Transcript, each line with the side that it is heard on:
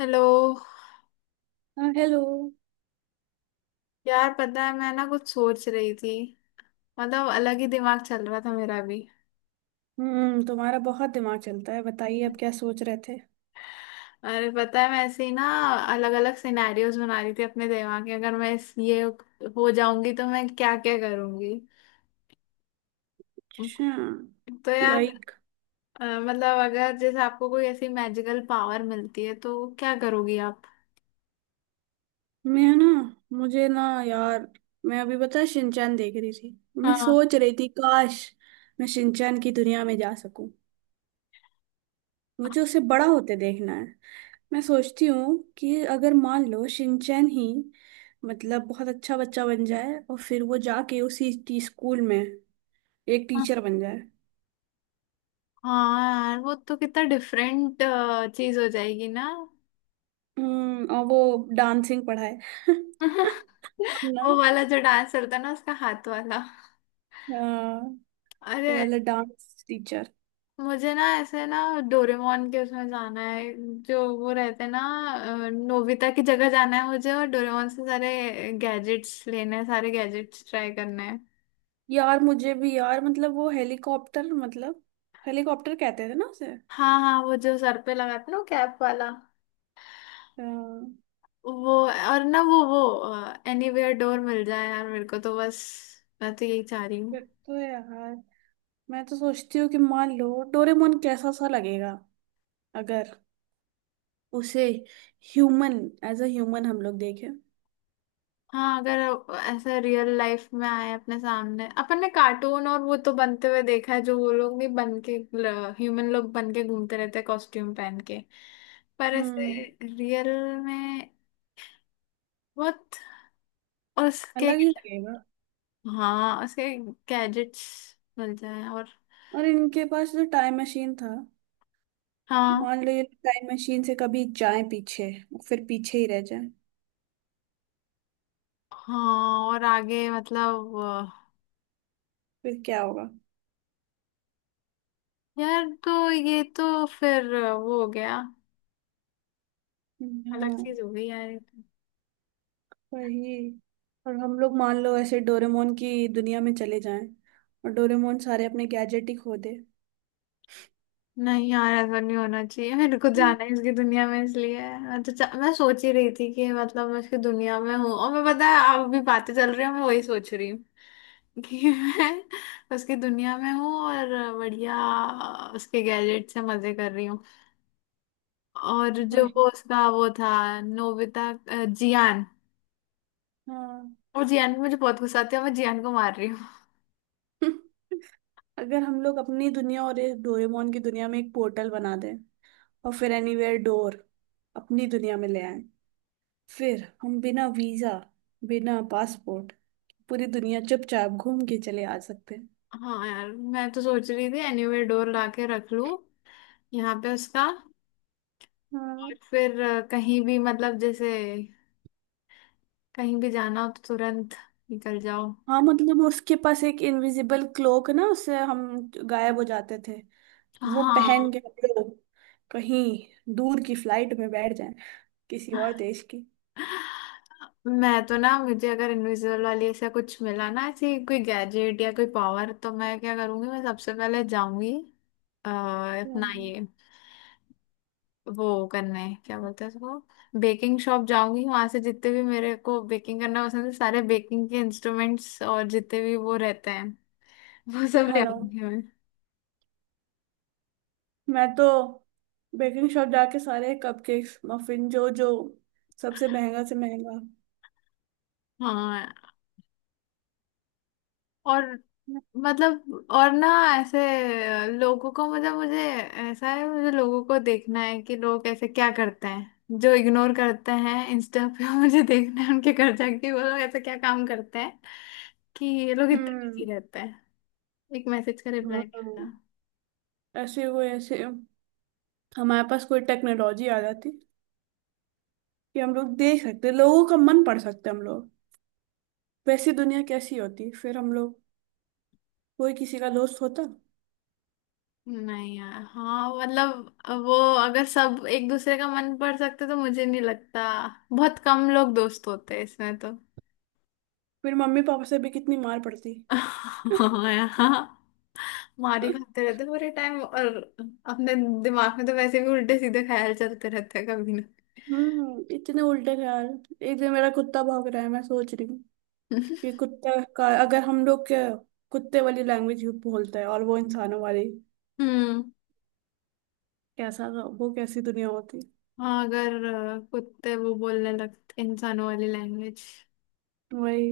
left: Hello.
right: हाँ, hello.
left: यार पता है मैं ना कुछ सोच रही थी। मतलब अलग ही दिमाग चल रहा था मेरा भी।
right: तुम्हारा बहुत दिमाग चलता है। बताइए, अब क्या सोच रहे थे?
left: अरे पता है मैं ऐसे ही ना अलग अलग सिनेरियोज बना रही थी अपने दिमाग में, अगर मैं ये हो जाऊंगी तो मैं क्या क्या करूंगी।
right: अच्छा।
left: तो यार
right: लाइक।
left: मतलब अगर जैसे आपको कोई ऐसी मैजिकल पावर मिलती है तो क्या करोगी आप।
right: मैं ना। मुझे ना। यार, मैं अभी बता शिनचैन देख रही थी। मैं
left: हाँ।
right: सोच रही थी, काश मैं शिनचैन की दुनिया में जा सकूं। मुझे उसे बड़ा होते देखना है। मैं सोचती हूँ कि अगर मान लो शिनचैन ही मतलब बहुत अच्छा बच्चा बन जाए और फिर वो जाके उसी टी स्कूल में एक
left: हाँ।
right: टीचर बन जाए।
left: हाँ यार वो तो कितना डिफरेंट चीज हो जाएगी ना।
right: और वो डांसिंग पढ़ाए। ना।
left: वो वाला जो डांस चलता है ना, उसका हाथ वाला।
right: हाँ,
left: अरे
right: वो वाला डांस टीचर।
left: मुझे ना ऐसे ना डोरेमोन के उसमें जाना है, जो वो रहते हैं ना। नोबिता की जगह जाना है मुझे, और डोरेमोन से सारे गैजेट्स लेने हैं, सारे गैजेट्स ट्राई करने हैं।
right: यार, मुझे भी यार मतलब वो हेलीकॉप्टर मतलब हेलीकॉप्टर कहते थे ना उसे।
left: हाँ। हाँ वो जो सर पे लगाते हैं ना, कैप वाला।
right: हाँ।
left: वो और ना वो एनीवेयर डोर मिल जाए यार मेरे को, तो बस मैं तो यही चाह रही।
right: फिर तो यार मैं तो सोचती हूँ कि मान लो डोरेमोन कैसा सा लगेगा, अगर उसे ह्यूमन, एज अ ह्यूमन हम लोग देखें।
left: हाँ अगर ऐसा रियल लाइफ में आए अपने सामने, अपन ने कार्टून और वो तो बनते हुए देखा है जो वो लोग भी बन के ह्यूमन लोग बन के घूमते रहते हैं कॉस्ट्यूम पहन के। पर ऐसे
right: हम्म
left: रियल में बहुत। और उसके
right: अलग ही लगेगा।
left: हाँ उसके गैजेट्स मिल जाए और।
right: और इनके पास जो टाइम मशीन था,
left: हाँ।
right: मान लो ये टाइम मशीन से कभी जाए पीछे, फिर पीछे ही रह जाए,
left: हाँ और आगे मतलब
right: फिर क्या होगा?
left: यार तो ये तो फिर वो हो गया। अलग
right: हाँ।
left: चीज हो गई यार ये तो।
right: वही। और हम लोग मान लो ऐसे डोरेमोन की दुनिया में चले जाएं और डोरेमोन सारे अपने गैजेट ही खो दे।
left: नहीं यार ऐसा नहीं होना चाहिए, मेरे को
right: हम्म,
left: जाना है इसकी दुनिया में, इसलिए मैं तो मैं सोच ही रही थी कि मतलब मैं इसकी दुनिया में हूँ और मैं पता है आप भी बातें चल रही है मैं वही सोच रही हूँ। कि मैं उसकी दुनिया में हूँ और बढ़िया उसके गैजेट से मजे कर रही हूँ, और जो
right: वही।
left: वो उसका वो था नोबिता, जियान।
right: हाँ।
left: और जियान पे मुझे बहुत गुस्सा आती है, मैं जियान को मार रही हूँ।
right: अगर हम लोग अपनी दुनिया और इस डोरेमोन की दुनिया में एक पोर्टल बना दें और फिर एनीवेयर डोर अपनी दुनिया में ले आए, फिर हम बिना वीजा, बिना पासपोर्ट पूरी दुनिया चुपचाप घूम के चले आ सकते हैं।
left: हाँ यार मैं तो सोच रही थी एनीवेयर डोर ला के रख लूँ यहाँ पे उसका,
right: हाँ।
left: और फिर कहीं भी मतलब जैसे कहीं भी जाना हो तो तुरंत निकल जाओ।
right: हाँ, मतलब उसके पास एक इनविजिबल क्लोक ना, उससे हम गायब हो जाते थे। वो पहन
left: हाँ
right: के हम लोग कहीं दूर की फ्लाइट में बैठ जाएं, किसी और देश की।
left: मैं तो ना, मुझे अगर इनविजिबल वाली ऐसा कुछ मिला ना, ऐसी कोई गैजेट या कोई पावर, तो मैं क्या करूंगी, मैं सबसे पहले जाऊंगी अपना
right: हम्म।
left: ये वो करने क्या बोलते हैं उसको, बेकिंग शॉप जाऊंगी, वहां से जितने भी मेरे को बेकिंग करना पसंद है सारे बेकिंग के इंस्ट्रूमेंट्स और जितने भी वो रहते हैं वो सब ले
right: उठा लाऊं।
left: आऊंगी मैं।
right: मैं तो बेकिंग शॉप जाके सारे कपकेक्स, मफिन, जो जो सबसे महंगा से महंगा।
left: हाँ और मतलब और ना ऐसे लोगों को, मतलब मुझे ऐसा है मुझे लोगों को देखना है कि लोग ऐसे क्या करते हैं जो इग्नोर करते हैं इंस्टा पे। मुझे देखना है उनके घर जाके वो लोग ऐसे क्या काम करते हैं, कि ये लोग इतने
right: हम्म।
left: बिजी रहते हैं एक मैसेज का रिप्लाई नहीं
right: हाँ।
left: आता।
right: ऐसे कोई ऐसे हमारे पास कोई टेक्नोलॉजी आ जाती कि हम लोग देख सकते, लोगों का मन पढ़ सकते हम लोग। वैसी दुनिया कैसी होती, फिर हम लोग कोई किसी का दोस्त होता।
left: नहीं यार, हाँ मतलब वो अगर सब एक दूसरे का मन पढ़ सकते तो मुझे नहीं लगता बहुत कम लोग दोस्त होते हैं इसमें तो।
right: फिर मम्मी पापा से भी कितनी मार पड़ती।
left: हाँ यार, मार ही खाते रहते हैं पूरे टाइम, और अपने दिमाग में तो वैसे भी उल्टे सीधे ख्याल चलते रहते हैं कभी ना।
right: इतने उल्टे ख्याल। एक दिन मेरा कुत्ता भौंक रहा है, मैं सोच रही हूँ कि कुत्ता का अगर हम लोग के कुत्ते वाली लैंग्वेज बोलता है और वो इंसानों वाली,
left: हम्म।
right: कैसा, वो कैसी दुनिया होती।
left: हाँ, अगर कुत्ते वो बोलने लगते इंसानों वाली लैंग्वेज,
right: वही।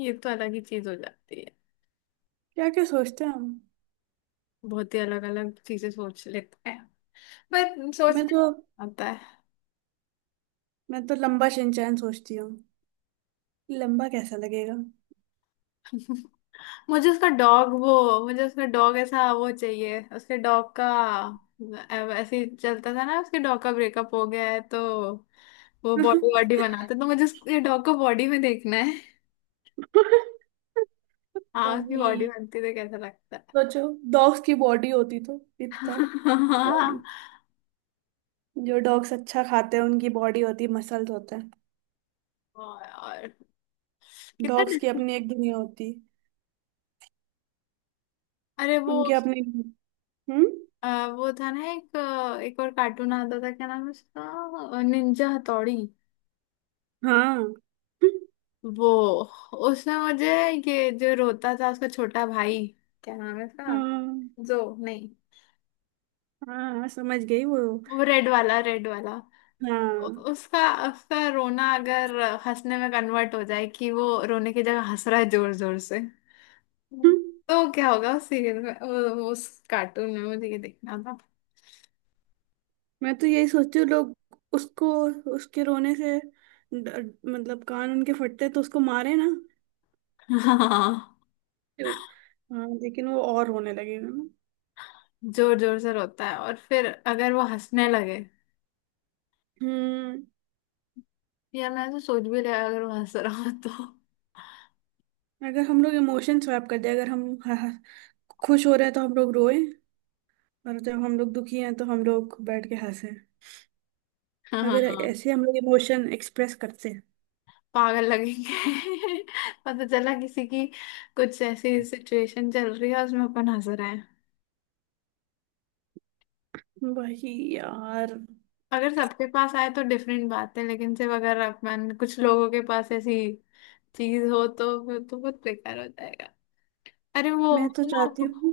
left: ये तो अलग ही चीज हो जाती है।
right: क्या क्या सोचते हैं हम।
left: बहुत ही अलग अलग चीजें सोच लेते हैं, पर
right: मैं
left: सोचने
right: तो
left: आता
right: मैं तो लंबा शिनचैन सोचती हूँ। लंबा कैसा लगेगा।
left: है। मुझे उसका डॉग वो, मुझे उसका डॉग ऐसा वो चाहिए उसके डॉग का, ऐसे ही चलता था ना, उसके डॉग का ब्रेकअप हो गया है तो वो बॉडी बॉडी बनाता है, तो मुझे उसके डॉग को बॉडी में देखना है। हाँ उसकी बॉडी
right: वही।
left: बनती तो कैसा लगता है।
right: सोचो, डॉग्स की बॉडी होती तो इतना बॉडी। जो डॉग्स अच्छा खाते हैं उनकी बॉडी होती, मसल्स होते हैं।
left: और कितना
right: डॉग्स की
left: डिफरेंट।
right: अपनी एक दुनिया होती,
left: अरे वो
right: उनके अपने। हम्म।
left: अ, वो था ना, एक और कार्टून आता था क्या नाम है उसका, निंजा हथौड़ी।
right: हाँ।
left: वो उसमें मुझे ये जो रोता था उसका छोटा भाई, क्या नाम है उसका,
right: हाँ,
left: जो नहीं
right: हाँ, समझ गई वो।
left: वो रेड वाला रेड वाला, उ-
right: हाँ।
left: उसका उसका रोना अगर हंसने में कन्वर्ट हो जाए, कि वो रोने की जगह हंस रहा है जोर जोर से। हम्म।
right: हम्म,
left: तो क्या होगा उस सीरियल में, उस कार्टून में मुझे ये देखना था।
right: मैं तो यही सोचू, लोग उसको उसके रोने से मतलब कान उनके फटते तो उसको मारे ना।
left: हाँ
right: तो, हाँ, लेकिन वो और रोने लगेगा ना।
left: जोर जोर से रोता है और फिर अगर वो हंसने लगे।
right: हम्म
left: यार मैंने तो सोच भी लिया अगर वो हंस रहा हो तो।
right: अगर हम लोग इमोशन स्वैप कर दे, अगर हम खुश हो रहे हैं तो हम लोग रोए, और जब हम लोग दुखी हैं तो हम लोग बैठ के हंसे।
left: हाँ
right: अगर ऐसे हम लोग इमोशन एक्सप्रेस करते हैं।
left: पागल लगेंगे। पता चला किसी की कुछ ऐसी सिचुएशन चल रही है उसमें अपन हंस रहे।
right: वही यार।
left: अगर सबके पास आए तो डिफरेंट बात है, लेकिन सिर्फ अगर अपन कुछ लोगों के पास ऐसी चीज हो तो फिर तो बहुत बेकार हो जाएगा। अरे वो
right: मैं तो
left: ना,
right: चाहती हूँ।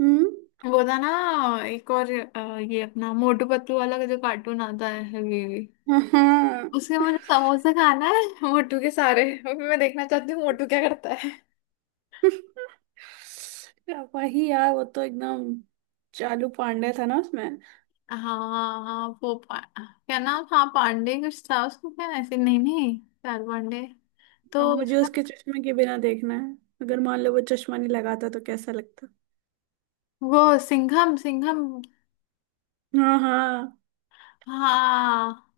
right: हम्म।
left: वो था ना एक और ये अपना मोटू पतलू वाला का जो कार्टून आता है ये,
right: हाँ।
left: उसके मुझे समोसे खाना है मोटू के सारे, और फिर मैं देखना चाहती हूँ मोटू क्या करता है।
right: वही यार, वो तो एकदम चालू पांडे था ना उसमें।
left: हाँ। हाँ वो क्या नाम, हाँ पांडे कुछ था उसको, क्या ऐसे, नहीं नहीं चार पांडे, तो
right: हाँ, मुझे उसके चश्मे के बिना देखना है। अगर मान लो वो चश्मा नहीं लगाता तो कैसा लगता।
left: वो सिंघम सिंघम।
right: हाँ, हाँ।
left: हाँ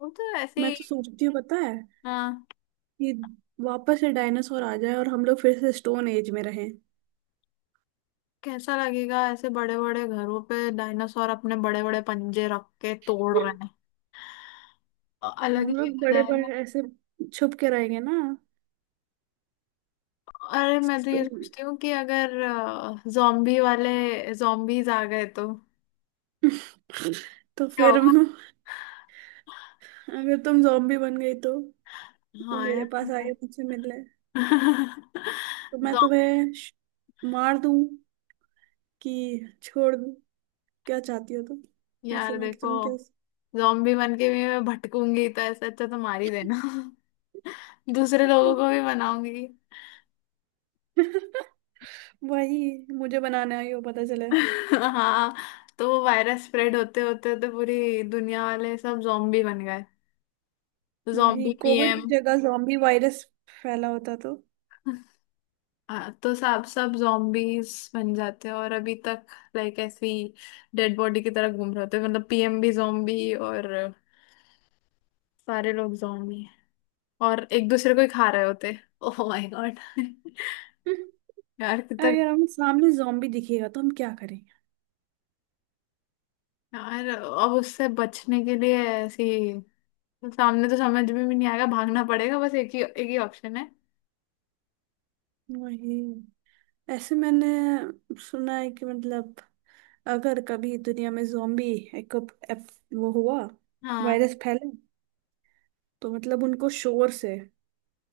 left: वो तो ऐसे
right: मैं तो
left: ही।
right: सोचती हूँ, पता है,
left: हाँ
right: कि वापस से डायनासोर आ जाए और हम लोग फिर से स्टोन एज में रहें।
left: कैसा लगेगा ऐसे बड़े बड़े घरों पे डायनासोर अपने बड़े बड़े पंजे रख के तोड़ रहे हैं। अलग
right: हम
left: ही
right: लोग
left: मजा
right: बड़े बड़े
left: आएगा।
right: ऐसे छुप के रहेंगे ना।
left: अरे मैं तो
right: तो,
left: ये सोचती हूँ कि अगर जॉम्बी वाले जॉम्बीज आ गए तो
right: तो
left: क्या
right: फिर अगर
left: होगा।
right: तुम जॉम्बी बन गई तो, वो
left: हाँ
right: मेरे पास आए
left: यार।
right: मुझसे मिलने, तो मैं
left: Zo-
right: तुम्हें मार दूं कि छोड़ दूं, क्या चाहती हो तुम, ऐसे
left: यार
right: में कि
left: देखो,
right: तुम क्या।
left: जॉम्बी बन के भी मैं भटकूंगी तो ऐसे, अच्छा तो मार ही देना। दूसरे लोगों को भी बनाऊंगी।
right: वही। मुझे बनाने आई हो पता चले।
left: हाँ तो वो वायरस स्प्रेड होते होते तो पूरी दुनिया वाले सब zombie बन गए, तो
right: वही,
left: zombie
right: कोविड
left: पीएम।
right: की जगह जॉम्बी वायरस फैला होता तो।
left: हाँ तो सब सब zombies बन जाते हैं और अभी तक लाइक ऐसी डेड बॉडी की तरह घूम रहे होते हैं, मतलब पीएम भी zombie और सारे लोग zombie हैं, और एक दूसरे को ही खा रहे होते। Oh my God. यार कितना।
right: अगर हम सामने जॉम्बी दिखेगा तो हम क्या करेंगे?
left: यार अब उससे बचने के लिए ऐसी, सामने तो समझ में भी नहीं आएगा, भागना पड़ेगा, बस एक ही ऑप्शन है।
right: वही। ऐसे मैंने सुना है कि मतलब अगर कभी दुनिया में जॉम्बी, एक एप, वो हुआ,
left: हाँ।
right: वायरस फैले, तो मतलब उनको शोर से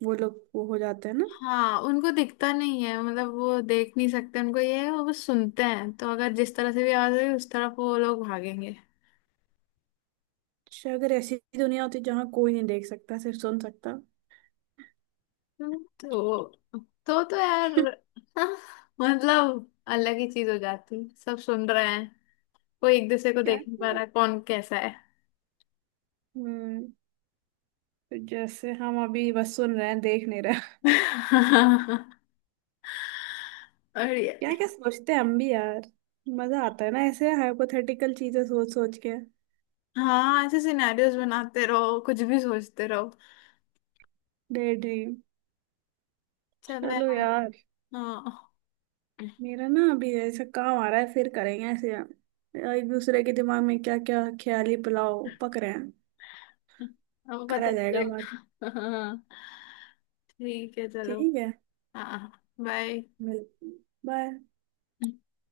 right: वो लोग वो हो जाते हैं ना।
left: हाँ उनको दिखता नहीं है, मतलब वो देख नहीं सकते, उनको ये है वो बस सुनते हैं, तो अगर जिस तरह से भी आवाज आई उस तरफ वो लोग भागेंगे।
right: अच्छा, अगर ऐसी दुनिया होती जहाँ कोई नहीं देख सकता, सिर्फ सुन सकता।
left: तो तो यार। हाँ, मतलब अलग ही चीज हो जाती है, सब सुन रहे हैं कोई एक दूसरे को
right: क्या
left: देख नहीं
right: क्या।
left: पा रहा है, कौन कैसा है।
right: हम्म तो जैसे हम अभी बस सुन रहे हैं, देख नहीं रहे।
left: और
right: क्या क्या सोचते हैं हम भी यार। मजा आता है ना ऐसे हाइपोथेटिकल चीजें सोच सोच के।
left: हाँ ऐसे सिनेरियोस बनाते रहो, कुछ भी सोचते रहो।
right: Day dream.
left: चलो
right: चलो
left: यार।
right: यार।
left: हाँ।
right: मेरा ना अभी ऐसा काम आ रहा है, फिर करेंगे ऐसे, एक दूसरे के दिमाग में क्या क्या ख्याली पुलाव पक रहे हैं,
left: हाँ, पता
right: करा जाएगा बात।
left: चलेगा। हाँ ठीक है चलो।
right: ठीक है,
left: हाँ। बाय।
right: मिलते हैं। बाय।